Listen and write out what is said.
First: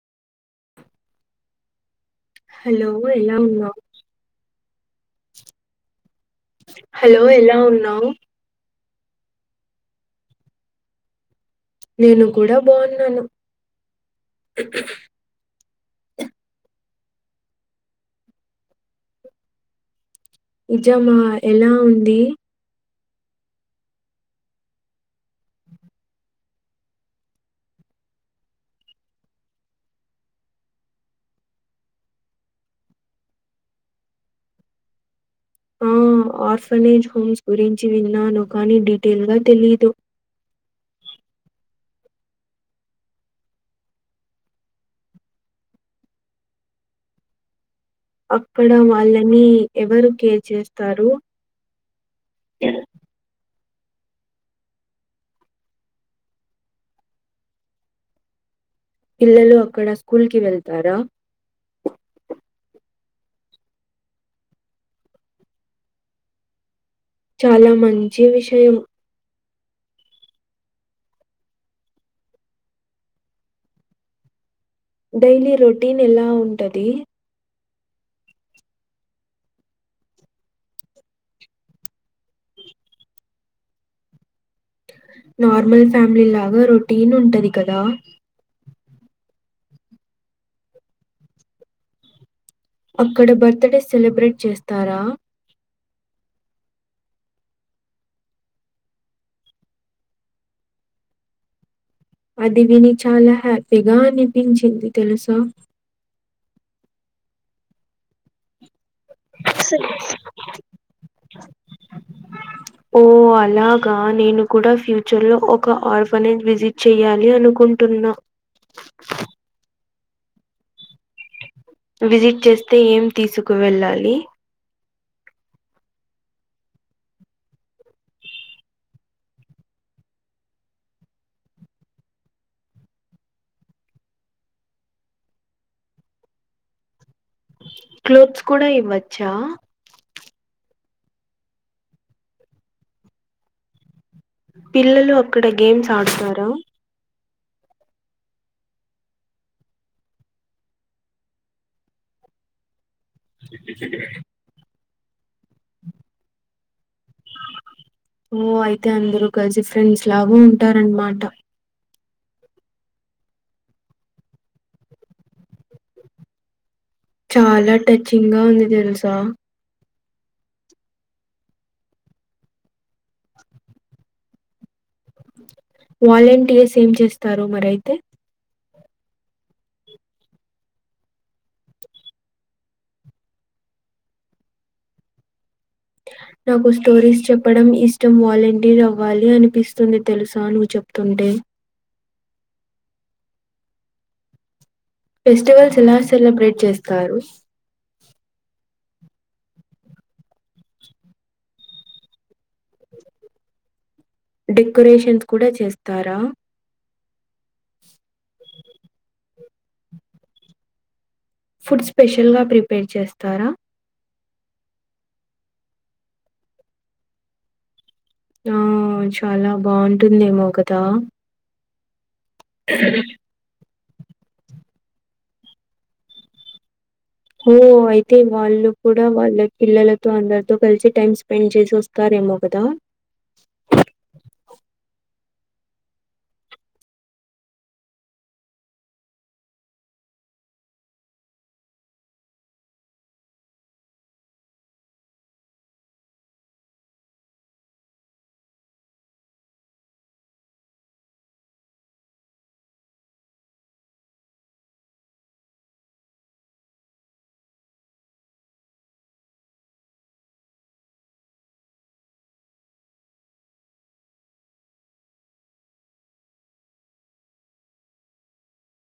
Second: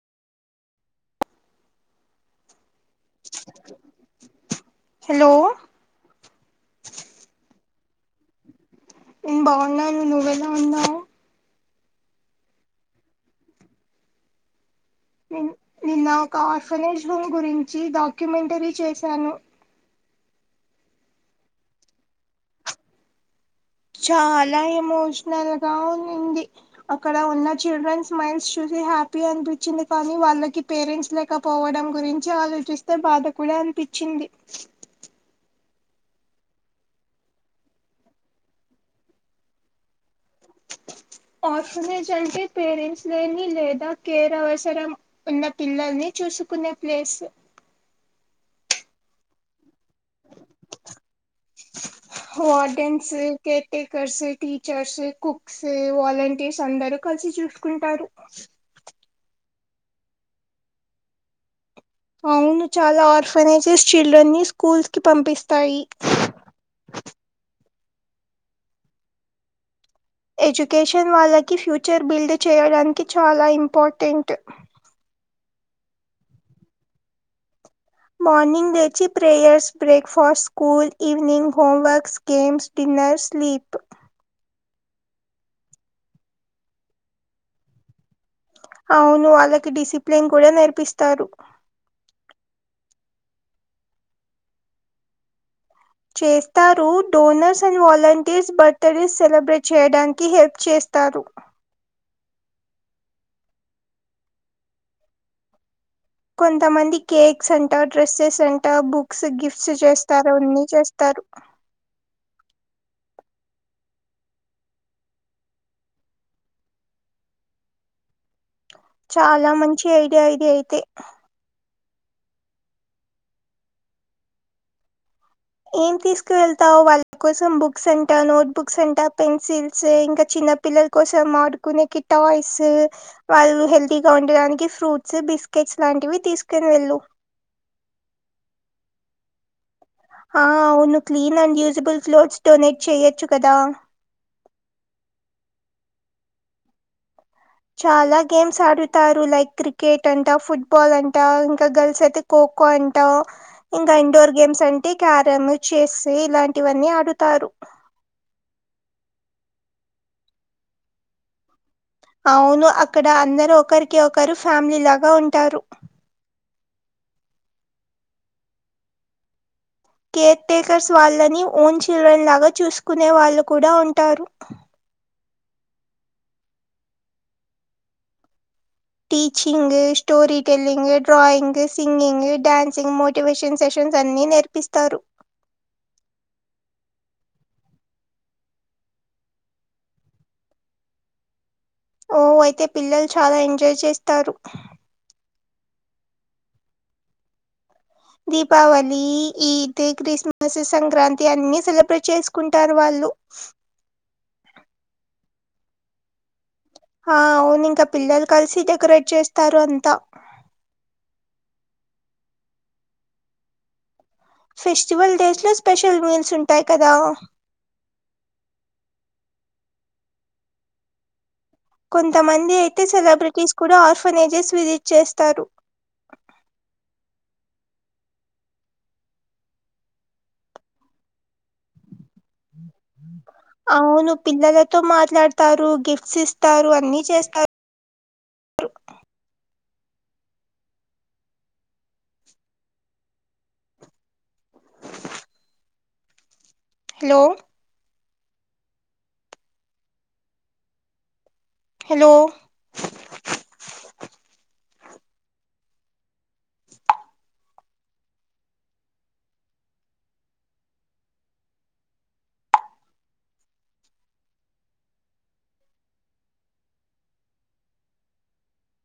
Hello ఎలా ఉన్నావ్ hello hello ఎలా ఉన్నావ్ నెన్ బాన్నాను నువ్వెలా ఉన్నావ్ నేను కూడా బాన్నాను నిన్ నిన్న ఒక ఆర్ఫనేజ్ హోమ్ గురించి డాక్యుమెంటరీ చేశాను నిజమా ఎలా ఉంది చాలా ఎమోషనల్ గా ఉంనింది అక్కడ ఉన్న చిల్డ్రన్ స్మైల్స్ చూసి హ్యాపీ అనిపించింది కానీ వాళ్ళకి పేరెంట్స్ లేక పోవడం గురించి ఆలోచిస్తే బాధ కూడా అనిపించింది ఆ ఆర్ఫనేజ్ హోమ్స్ గురించి విన్నాను కానీ డీటెయిల్ గా తెలీదు ఆర్ఫనేజెస్ అంటే పేరెంట్స్ లేని లేదా కేర్ అవసరం ఉన్న పిల్లల్ని చూసుకునే ప్లేస్ అక్కడ వాళ్ళని ఎవరు కేర్ చేస్తారు స్ కేర్ టేకర్స్ టీచర్స్ కుక్ స్ వాలంటీర్స్ అందరు కలిసి చూసుకుంటారు పిల్లలు అక్కడ స్కూల్ కి వెళ్తారా అవును చాలా ఆర్ఫనేజెస్ చిల్డ్రన్ ని స్కూల్స్ కి పంపిస్తాయి చాలా మంచి విషయం ఎడ్యుకేషన్ వాళ్ళకి ఫ్యూచర్ బిల్డ్ చేయడానికి చాలా ఇంపార్టెంట్ డైలీ రొటీన్ ఎలా ఉంటది మార్నింగ్ లేచి prayers breakfast school evening homeworks games dinner sleep normal family లాగా రొటీన్ ఉంటది కదా అవును వాళ్ళకి డిసిప్లిన్ కూడా నేర్పిస్తారు అక్కడ బర్త్ డే సెలబ్రేట్ చేస్తారా చేస్తారు donors and volunteers birthday celebrate చేయడానికి హెల్ప్ చేస్తారు అది విని చాలా హ్యాపీగా అనిపించింది తెలుసా కొంతమంది కేక్స్ అంట డ్రెస్సెస్ అంట బు క్స్ గిఫ్ట్స్ చేస్తారు అన్ని చేస్తారు ఓ అలాగా నేను కూడా ఫ్యూచర్ లో ఒక ఆర్ఫనేజ్ విజి చెయ్యాలి అనుకుంటున్నా చాలా మంచి ఐడియా ఇది అయితే విజిట్ చేస్తే ఏం తీసుకు వెళ్ళాలి? ఏం తీసుకు వెళ్తావు వాళ్ళ కోసం బుక్స్ అంట, నోట్ బుక్స్ అంట, పెన్సిల్స్ ఇంకా చిన్న పిల్లల కోసం ఆడుకునేకి టాయిస్ వాళ్ళు హెల్తీగా ఉండడానికి ఫ్రూట్స్, బిస్కెట్స్ లాంటివి తీసుకోని వెళ్ళు. క్లోత్స్ కూడా ఇవ్వచ్చా? ఆ అవును clean and usable clothes donate చెయొచ్చు కదా! పిల్లలు అక్కడ గేమ్స్ ఆడుతార? చాలా గేమ్స్ ఆడుతారు. లైక్ క్రికెట్ అంటా, ఫుట్బాల్ అంట, ఇంకా గర్ల్స్ అయితే, ఖోఖో అంటా ఇంకా ఇన్డోర్ గేమ్స్ అన్ అంటే క్యారమ్ చేస్ ఇలాంటివన్నీ ఆడుతారు. ఓ అయితే అందరూ కలిసి ఫ్రెండ్స్ లాగా ఉంటారన్నమాట. అవును అక్కడ అందరూ ఒకరికి ఒకరు ఫ్యామిలీ లాగా ఉంటారు. చాలా టచ్చింగ్ గా ఉంది తెలుసా! కేర్ టేకర్స్ వాళ్ళని ఓన్ చిల్డ్రన్ లాగా చూసుకునే వాళ్ళు కూడా ఉంటారు. వాలంటీయర్స్ ఏం చేస్తారు మరయితే? Teaching, story telling, drawing, singing, dancing, motivation sessions అన్ని నేర్ ప్పిస్తారు నాకు స్టోరీస్ చెప్పడం ఇష్టం. వాలంటీర్ అవ్వాలి అనిపిస్తుంది తెలుసా నువ్వు చెప్ తుంటే ఓ అయితే పిల్లలు చాలా ఎంజాయ్ చేస్తారు. ఫెస్టివల్స్ ఎలా సెలబ్రేట్ చేస్తారు? దీపావళి, ఈద్, క్రిస్మస్, సంక్రాంతి అన్ని సెలబ్రేట్ చేసుకుంటారు వాళ్ళు. డెక్కొరేషన్స్ కూడా చేస్తారా? హా అవును ఇంక పిల్లలు కలిసి డెకొరేట్ చేస్తారు అంతా. ఫుడ్ స్పెషల్ గా ప్రిపేర్ చేస్తారా? ఫెస్టివల్ డేస్ లో స్పెషల్ మీల్స్ ఉంటాయి కదా! ఆ చాలా బాగుంటుందేమో కదా కొంతమంది అయితే సెలబ్రిటీస్ కూడా ఆర్గనైసేస్ విజిట్ చేస్తారు. ఓహ్ అయితే వాళ్ళు కూడా వాళ్ళ పిల్లలతో అందరితో కలిసి టైమ్ స్పెండ్ చేసి వస్తారేమో కదా అవును పిల్లలతో మాట్లాడతారు. గిఫ్ట్స్ ఇస్తారు. అన్ని చేస్తారు. Hello hello